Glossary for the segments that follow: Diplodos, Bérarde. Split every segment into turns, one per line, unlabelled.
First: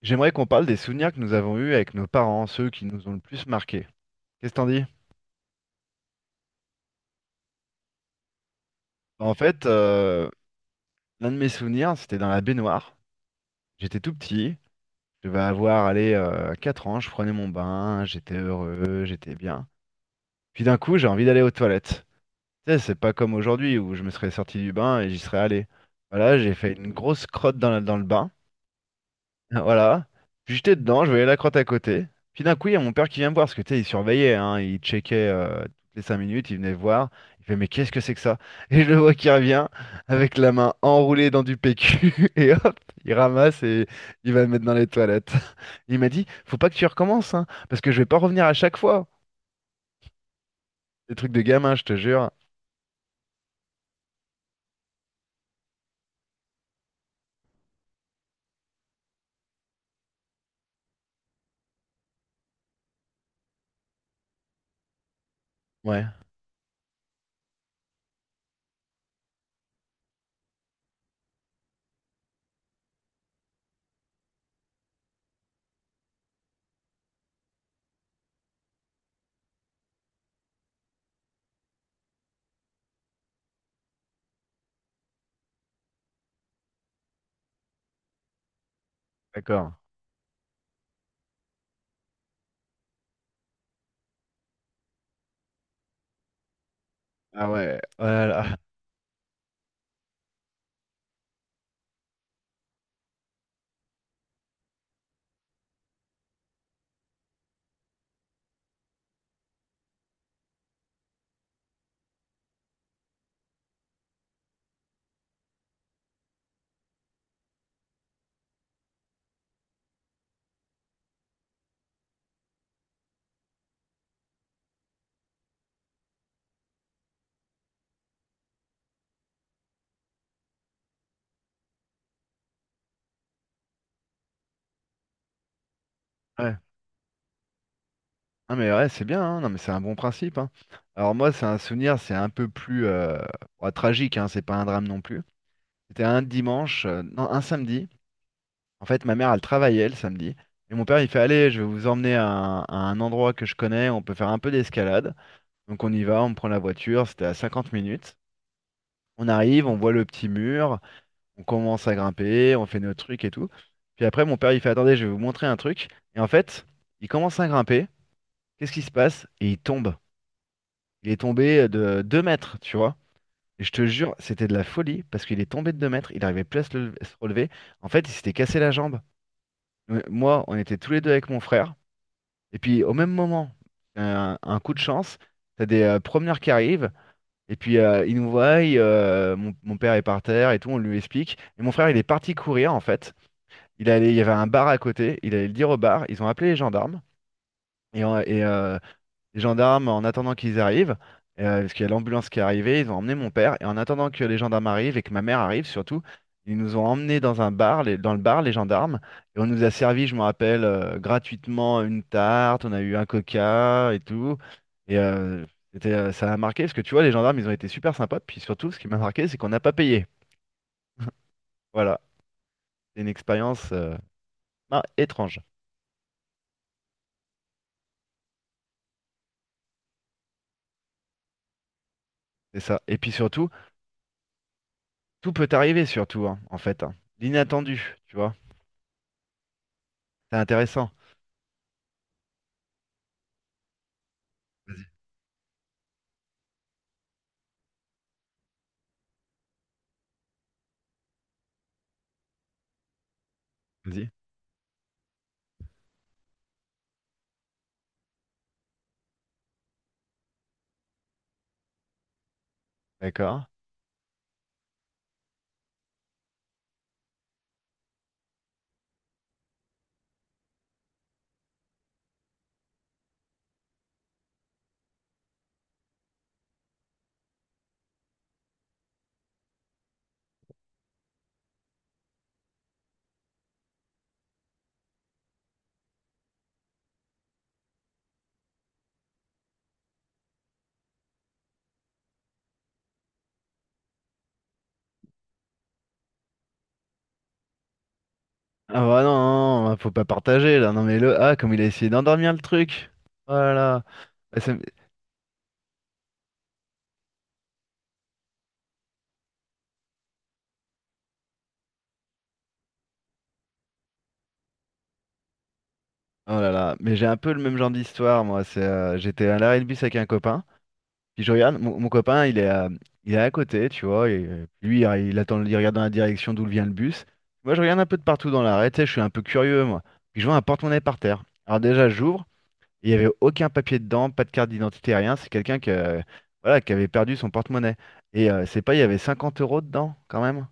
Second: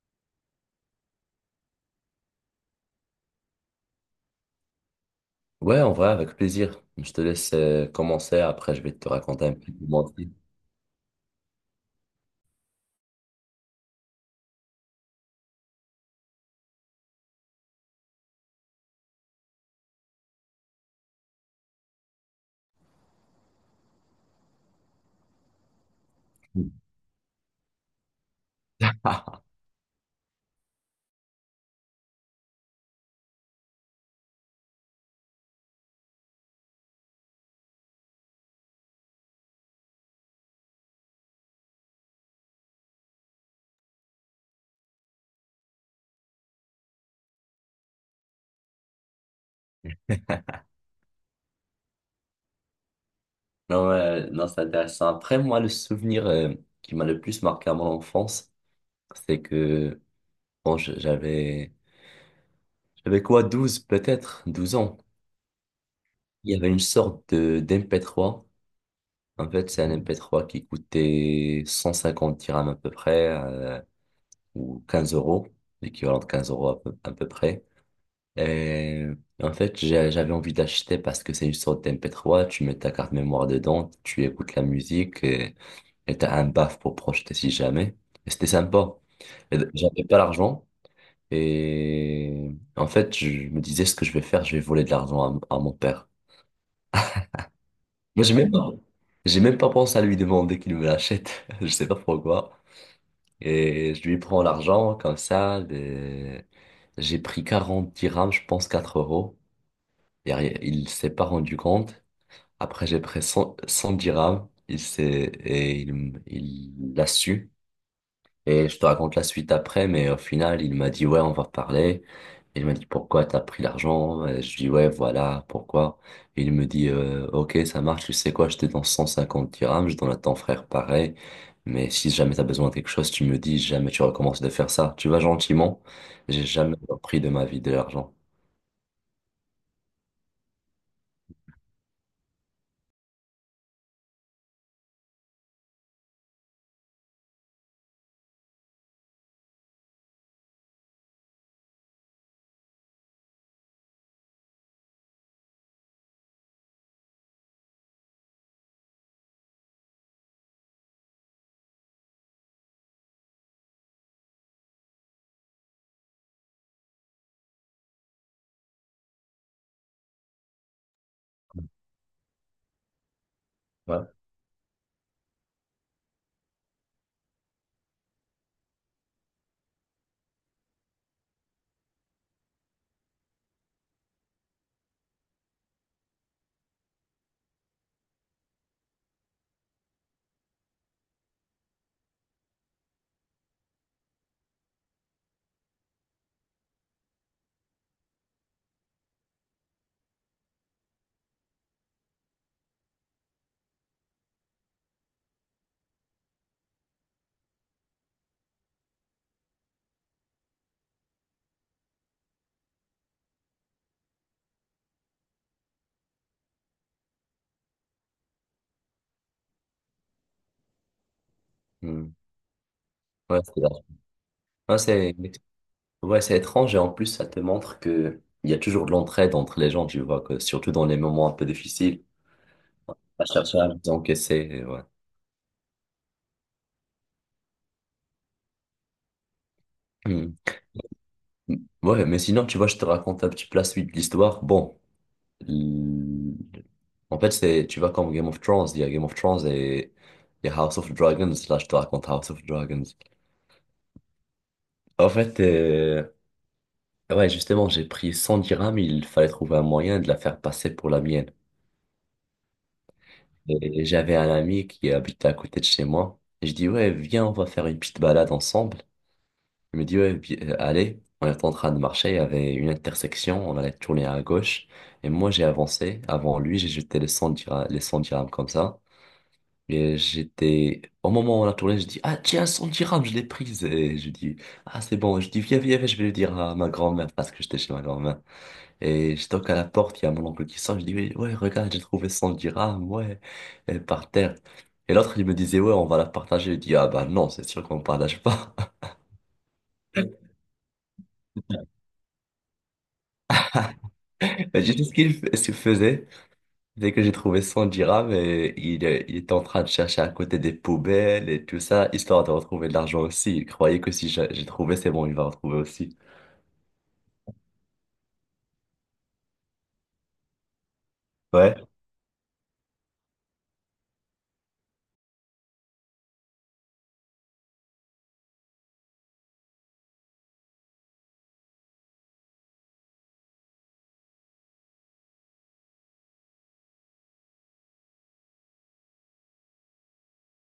J'aimerais qu'on parle des souvenirs que nous avons eus avec nos parents, ceux qui nous ont le plus marqués. Qu'est-ce que t'en dis?
Ouais, en vrai, avec plaisir. Je te laisse commencer, après je vais te
Bah, En
raconter un
fait,
peu mon
euh,
trip.
L'un de mes souvenirs, c'était dans la baignoire. J'étais tout petit, je devais avoir allez, 4 ans, je prenais mon bain, j'étais heureux, j'étais bien. Puis d'un coup, j'ai envie d'aller aux toilettes. Tu sais, c'est pas comme aujourd'hui où je me serais sorti du bain et j'y serais allé. Voilà, j'ai fait une grosse crotte dans le bain. Voilà. Puis j'étais dedans, je voyais la crotte à côté. Puis d'un coup, il y a mon père qui vient me voir, parce que tu sais, il surveillait, hein, il checkait toutes les 5 minutes, il venait voir. Il fait, mais qu'est-ce que c'est que ça? Et je le vois qui revient avec la main enroulée dans du PQ, et hop, il ramasse et il va le mettre dans les toilettes. Il m'a dit, faut pas que tu recommences, hein, parce que je vais pas revenir à chaque fois. Des trucs de gamin, je te jure.
Non, non, c'est intéressant. Après, moi, le souvenir qui m'a le plus marqué à mon enfance, c'est que bon, j'avais quoi, 12 peut-être, 12 ans.
Ouais,
Il y avait une sorte de d'MP3. En fait, c'est un MP3 qui coûtait 150 dirhams à peu près, ou 15 euros, l'équivalent de 15 euros à peu près. Euh, en fait, j'avais envie d'acheter parce que c'est une sorte dmp trois. Tu mets ta carte mémoire dedans, tu écoutes la musique et t'as un baf pour projeter si jamais. Et c'était sympa. Et
d'accord.
j'avais pas l'argent et en fait, je me disais ce que je vais faire, je vais voler de l'argent à mon père.
Ah ouais,
Moi, j'ai même
voilà.
pas, j'ai même pas pensé à lui demander qu'il me l'achète. Je sais pas pourquoi. Et je lui prends l'argent comme ça. J'ai pris 40 dirhams, je pense 4 euros. Derrière, il s'est pas rendu compte. Après, j'ai pris 100, 100 dirhams. Il s'est, et il l'a su. Et je te raconte la suite après, mais au final, il m'a dit, ouais, on va parler. Il m'a dit, pourquoi t'as pris l'argent? Et je dis, ouais, voilà, pourquoi? Et il me dit, ok, ça marche, tu sais quoi, je te donne 150 dirhams, je donne à ton frère pareil. Mais si jamais t'as besoin de quelque chose, tu me dis. Si jamais tu recommences de faire ça. Tu vas gentiment. J'ai
Ouais.
jamais repris de ma vie de l'argent.
Non mais ouais, c'est bien, hein. Non mais c'est un bon principe, hein. Alors moi, c'est un souvenir, c'est un peu plus bah, tragique, hein, c'est pas un drame non plus. C'était un dimanche, non, un samedi. En fait, ma mère, elle travaillait le samedi. Et mon père, il fait, allez, je vais vous emmener à un endroit que je connais, on peut faire un peu d'escalade. Donc on y va, on prend la voiture, c'était à 50 minutes. On arrive, on voit le petit mur, on commence à grimper, on fait nos trucs et tout. Puis après, mon père, il fait, attendez, je vais vous montrer un truc. Et en fait, il commence à grimper, qu'est-ce qui se passe? Et il tombe. Il est tombé de 2 mètres, tu vois. Et je te
Ouais.
jure, c'était de la folie parce qu'il est tombé de 2 mètres, il n'arrivait plus se relever. En fait, il s'était cassé la jambe. Moi, on était tous les deux avec mon frère. Et puis, au même moment, un coup de chance, t'as des promeneurs qui arrivent. Et puis, ils nous voient, mon père est par terre et tout, on lui explique. Et mon frère, il est parti courir, en fait. Il allait, il y avait un bar à côté, il allait le dire au bar. Ils ont appelé les gendarmes. Et, on- et, euh, Les gendarmes, en attendant qu'ils arrivent, parce qu'il y a l'ambulance qui est arrivée, ils ont emmené mon père. Et en attendant que les gendarmes arrivent et que ma mère arrive surtout, ils nous ont emmenés dans un bar, dans le bar, les gendarmes. Et on nous a servi, je me rappelle, gratuitement une tarte, on a eu un coca et tout. Et euh, c'était, ça a marqué, parce que tu vois, les gendarmes, ils ont été super sympas. Puis surtout, ce qui m'a marqué, c'est qu'on n'a pas payé. Voilà,
Hmm.
c'est une
Ouais, c'est là.
expérience
Ouais, c'est
étrange.
Ouais, c'est étrange et en plus, ça te montre que il y a toujours de l'entraide entre les gens, tu vois, que surtout dans les moments un peu difficiles,
C'est ça. Et puis
à
surtout,
chercher à les encaisser, ouais.
tout peut arriver, surtout, hein, en fait. Hein. L'inattendu, tu vois.
Hmm.
C'est intéressant.
Ouais, mais sinon, tu vois, je te raconte un petit peu la suite de l'histoire. Bon,
Vas-y,
l- en fait, c'est, tu vois, comme Game of Thrones, il y a Game of Thrones et il y a House of Dragons. Là, je te raconte House of Dragons.
vas-y.
En fait, ouais, justement, j'ai pris 100 dirhams, il fallait trouver un moyen de la faire passer pour la mienne.
D'accord.
Et j'avais un ami qui habitait à côté de chez moi. Et je dis, ouais, viens, on va faire une petite balade ensemble. Il me dit, ouais, allez. On était en train de marcher, il y avait une intersection, on allait tourner à gauche. Et moi, j'ai avancé avant lui, j'ai jeté les 100 dirhams, les 100 dirhams comme ça. Et j'étais, au moment où on a tourné, je dis, ah, tiens, 100 dirhams, je l'ai prise. Et je dis, ah, c'est bon. Je dis, viens, viens, viens, je vais le dire à ma grand-mère parce que j'étais chez ma grand-mère. Et je toque à la porte, il y a mon oncle qui sort, je dis, oui, ouais, regarde, j'ai trouvé 100 dirhams, ouais, et par terre. Et l'autre, il me disait, ouais, on va la partager. Je dis, ah bah non, c'est sûr qu'on partage pas.
Ah bah non, non, non, bah, faut pas partager là. Non mais le ah comme il a essayé d'endormir le truc. Oh là là. Ah, ça me-
Mais j'ai dit ce qu'il ce qu'il faisait, dès que j'ai trouvé 100 dirhams, et il était en train de chercher à côté des poubelles et tout ça, histoire de retrouver de l'argent aussi. Il croyait que si j'ai trouvé, c'est bon, il va retrouver aussi.
Oh là là. Mais j'ai un peu le même genre d'histoire moi. C'est j'étais à l'arrêt de bus avec un copain. Puis je
Ouais.
regarde mon copain, il est à côté, tu vois. Et lui, il attend, il regarde dans la direction d'où vient le bus. Moi, je regarde un peu de partout dans l'arrêt. Tu sais, je suis un peu curieux moi. Puis je vois un porte-monnaie par terre. Alors déjà, j'ouvre. Il n'y avait aucun papier dedans, pas de carte d'identité, rien. C'est quelqu'un qui, voilà, qui avait perdu son porte-monnaie. Et c'est pas, il y avait 50 euros dedans, quand même.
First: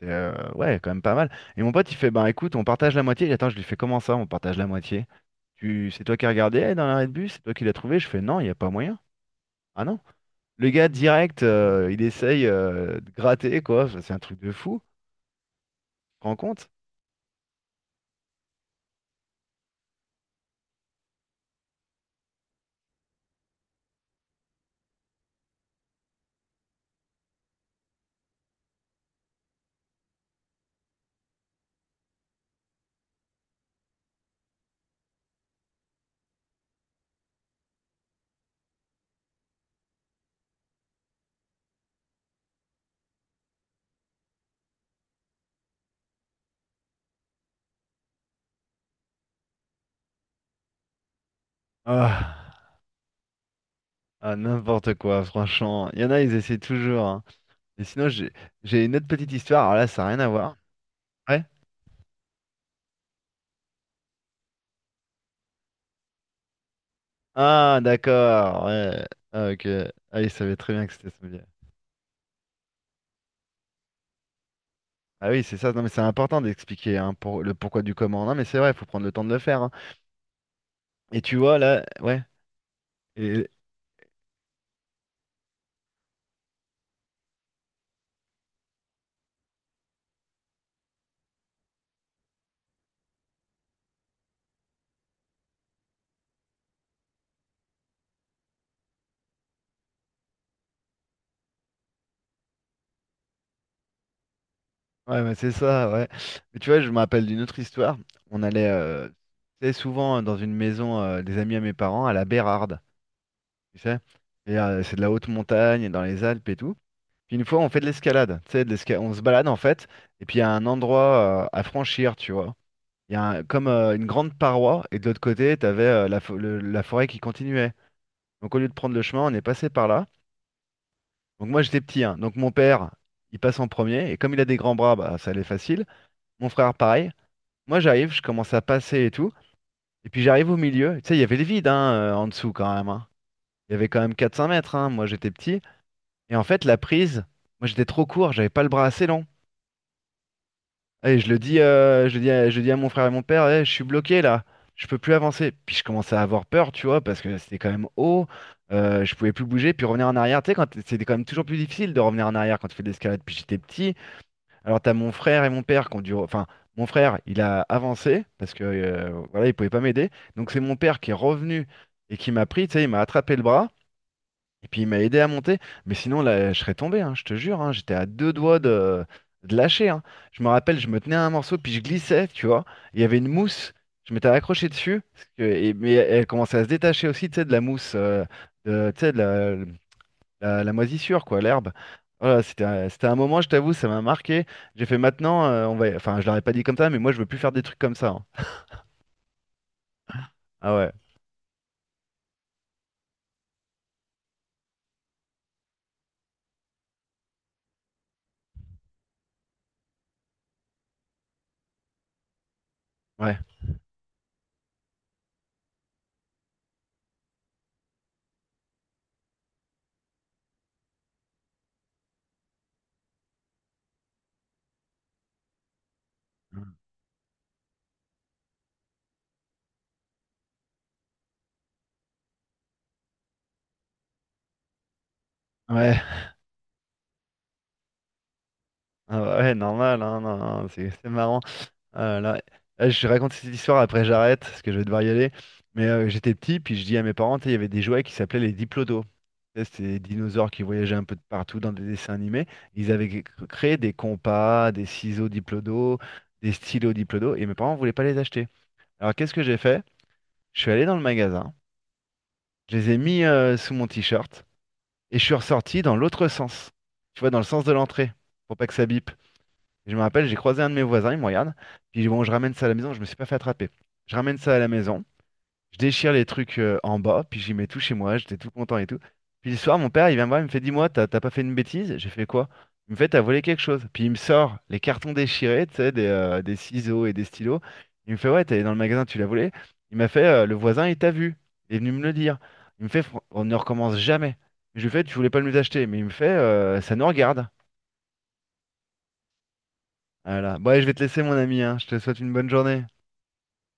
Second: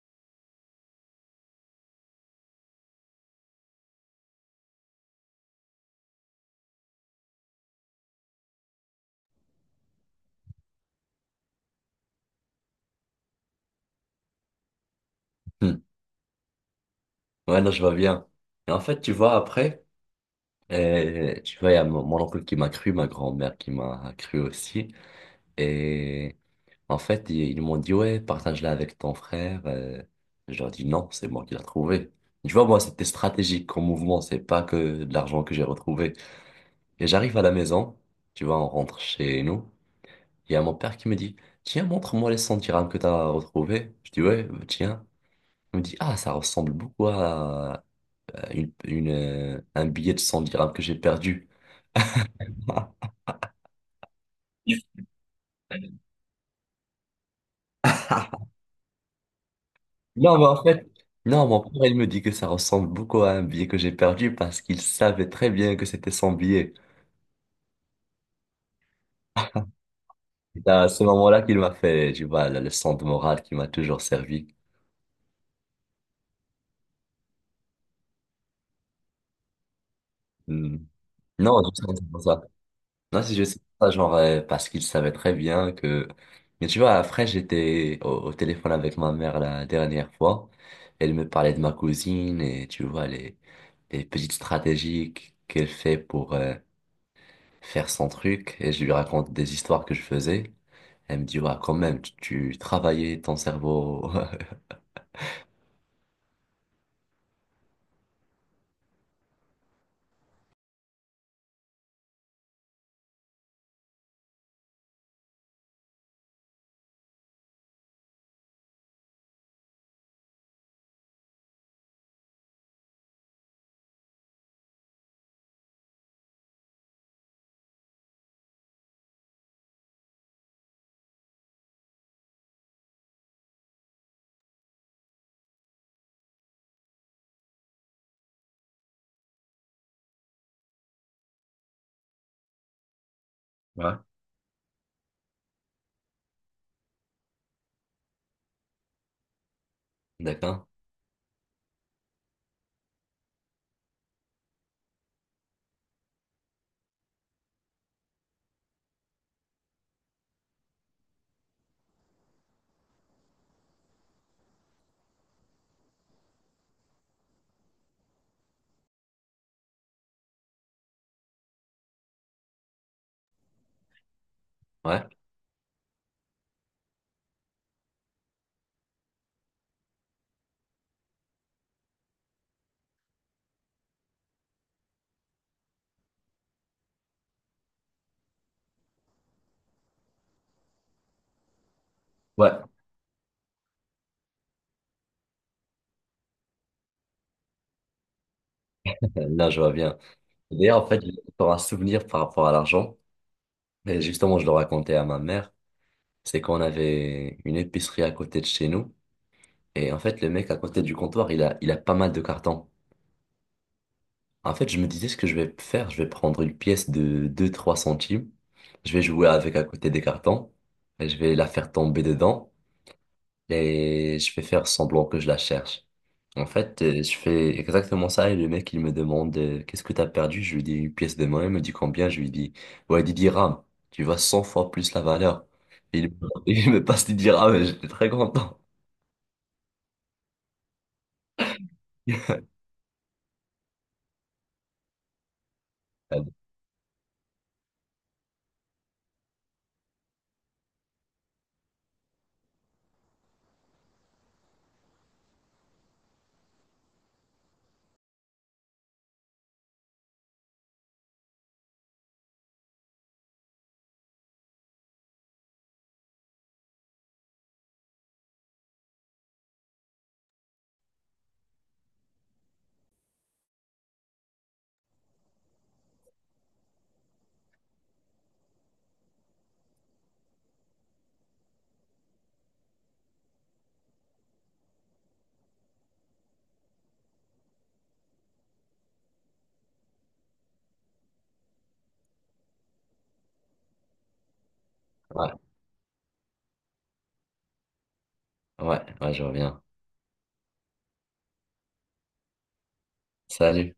C'est, ouais, quand même pas mal. Et mon pote, il fait, ben écoute, on partage la moitié. Et attends, je lui fais, comment ça, on partage la moitié? C'est toi qui as regardé dans l'arrêt de bus? C'est toi qui l'as trouvé? Je fais, non, il n'y a pas moyen. Ah non? Le gars, direct, il essaye de gratter, quoi. Enfin, c'est un truc de fou. Tu
Hmm.
te rends compte?
Ouais, non, je vois bien. Et en fait, tu vois, après, tu vois, il y a mon oncle qui m'a cru, ma grand-mère qui m'a cru aussi. Et en fait, ils m'ont dit, ouais, partage-la avec ton frère. Je leur ai dit, non, c'est moi qui l'ai trouvé. Tu vois, moi, c'était stratégique comme mouvement, c'est pas que de l'argent que j'ai retrouvé. Et j'arrive à la maison, tu vois, on rentre chez nous. Il y a mon père qui me dit, tiens, montre-moi les 100 dirhams que t'as retrouvés. Je dis, ouais, tiens. Il me dit, ah, ça ressemble beaucoup à un billet de 100 dirhams que j'ai perdu.
Ah, ah, n'importe quoi, franchement. Il y en a, ils essaient toujours. Hein. Et sinon, j'ai une autre petite histoire. Alors là, ça n'a rien à
Non, mais
voir.
en fait,
Ouais?
non, mon père, il me dit que ça ressemble beaucoup à un billet que j'ai perdu parce qu'il savait très bien que c'était son billet.
Ah, d'accord. Ouais. Ah, ok. Ah, il savait
C'est
très bien
à
que
ce
c'était Sommelier.
moment-là qu'il m'a fait, tu vois, la leçon de morale qui m'a toujours servi.
Ah oui, c'est ça. Non, mais c'est important d'expliquer hein, pour le pourquoi du comment. Non, mais c'est vrai, il faut prendre le temps de le faire. Hein.
Hmm.
Et tu vois,
Non,
là,
je sais pas
ouais.
ça. Non, c'est
Et...
juste ça, genre, parce qu'il savait très bien que. Mais tu vois, après, j'étais au téléphone avec ma mère la dernière fois. Elle me parlait de ma cousine et tu vois, les petites stratégies qu'elle fait pour faire son truc. Et je lui raconte des histoires que je faisais. Elle me dit, ouais, quand même, tu travaillais ton cerveau.
Ouais, ouais, c'est ça, ouais. Mais tu vois, je me rappelle d'une autre histoire. On allait tu sais, souvent dans une maison des amis à mes parents, à la Bérarde, tu sais. Et c'est de la haute montagne, dans les Alpes et tout. Puis une fois, on fait de l'escalade, tu sais, on se balade en fait. Et puis il y a un endroit à franchir, tu vois. Il y a un- Comme une grande paroi, et de l'autre côté, tu avais la forêt qui continuait. Donc au lieu de prendre le chemin, on est passé par là. Donc moi j'étais petit, hein. Donc mon père, il passe en premier, et comme il a des grands bras, bah, ça allait facile. Mon frère, pareil. Moi j'arrive, je commence à passer et tout. Et puis j'arrive au milieu. Tu sais, il y avait le vide hein, en dessous quand même. Hein. Il y avait
Ouais.
quand même quatre cinq mètres. Hein. Moi j'étais petit. Et en fait, la prise, moi j'étais trop court, j'avais pas le bras assez long.
D'accord?
Et je le dis, je dis à mon frère et mon père, eh, je suis bloqué là, je peux plus avancer. Puis je commençais à avoir peur, tu vois, parce que c'était quand même haut, je pouvais plus bouger, puis revenir en arrière. Tu sais, c'était quand même toujours plus difficile de revenir en arrière quand tu fais de l'escalade. Puis j'étais petit. Alors t'as mon frère et mon père qui ont dû, mon frère, il a avancé parce que voilà, il pouvait pas m'aider. Donc c'est mon père qui est revenu et qui m'a pris, tu sais, il m'a attrapé le bras. Et puis il m'a
Ouais.
aidé à monter, mais sinon là, je serais tombé, hein, je te jure, hein, j'étais à deux doigts de lâcher. Hein. Je me rappelle, je me tenais à un morceau, puis je glissais, tu vois. Il y avait une mousse, je m'étais accroché dessus, mais elle commençait à se détacher aussi, tu sais, de la mousse, de, tu sais, de la, la- la moisissure, quoi, l'herbe. Voilà,
Ouais.
c'était, c'était un moment, je t'avoue, ça m'a marqué. J'ai fait maintenant, on va, enfin, je l'aurais pas dit comme ça, mais moi, je veux plus faire des trucs comme ça. Hein.
Là, je vois bien.
Ah
D'ailleurs, en
ouais,
fait, j'ai encore un souvenir par rapport à l'argent. Et justement, je le racontais à ma mère. C'est qu'on avait une épicerie à côté de chez nous. Et en fait, le mec à côté du comptoir, il a pas mal de cartons.
ouais,
En fait, je me disais ce que je vais faire. Je vais prendre une pièce de deux trois centimes. Je vais jouer avec à côté des cartons. Et je vais la faire tomber dedans. Et je vais faire semblant que je la cherche. En fait, je fais exactement ça et le mec, il me demande qu'est-ce que t'as perdu? Je lui dis une pièce de monnaie, il me dit combien? Je lui dis, ouais, 10 dirhams. Tu vois 100 fois plus la valeur. Et
ouais,
il, me il me passe 10 dirhams et j'étais très content.
ah ouais, normal, hein, non, non, c'est marrant. Ah là là. Ah, je raconte cette histoire, après j'arrête, parce que je vais devoir y aller. Mais j'étais petit, puis je dis à mes parents, tu sais, il y avait des jouets qui s'appelaient les Diplodos. Tu sais, c'était des dinosaures qui voyageaient un peu de partout dans des dessins animés. Ils avaient cré- créé des compas, des ciseaux Diplodos, des stylos Diplodos, et mes parents voulaient pas les acheter. Alors qu'est-ce que j'ai fait? Je suis allé dans le magasin, je les ai mis sous mon t-shirt, et je suis ressorti dans l'autre sens. Tu vois, dans le sens de l'entrée, pour pas que ça bip. Et je me rappelle, j'ai croisé un de mes voisins, il me regarde, puis bon, je ramène ça à la maison, je me suis pas fait attraper. Je ramène ça à la maison, je déchire les trucs en bas, puis j'y mets tout chez moi, j'étais tout content et tout. Puis le soir, mon père, il vient me voir, il me fait, dis-moi, t'as pas fait une bêtise? J'ai fait quoi? Il me fait, t'as volé quelque chose. Puis il me sort les cartons déchirés, tu sais, des ciseaux et des stylos. Il me fait, ouais, t'es allé dans le magasin, tu l'as volé. Il m'a fait, le voisin, il t'a vu. Il est venu me le dire. Il me fait, on ne recommence jamais. Je lui fais, tu voulais
Ouais,
pas nous acheter, mais il me fait, ça nous regarde.
ouais, ouais, je reviens.
Voilà. Bon, allez, je vais te laisser, mon ami, hein. Je te souhaite une bonne journée.
Salut.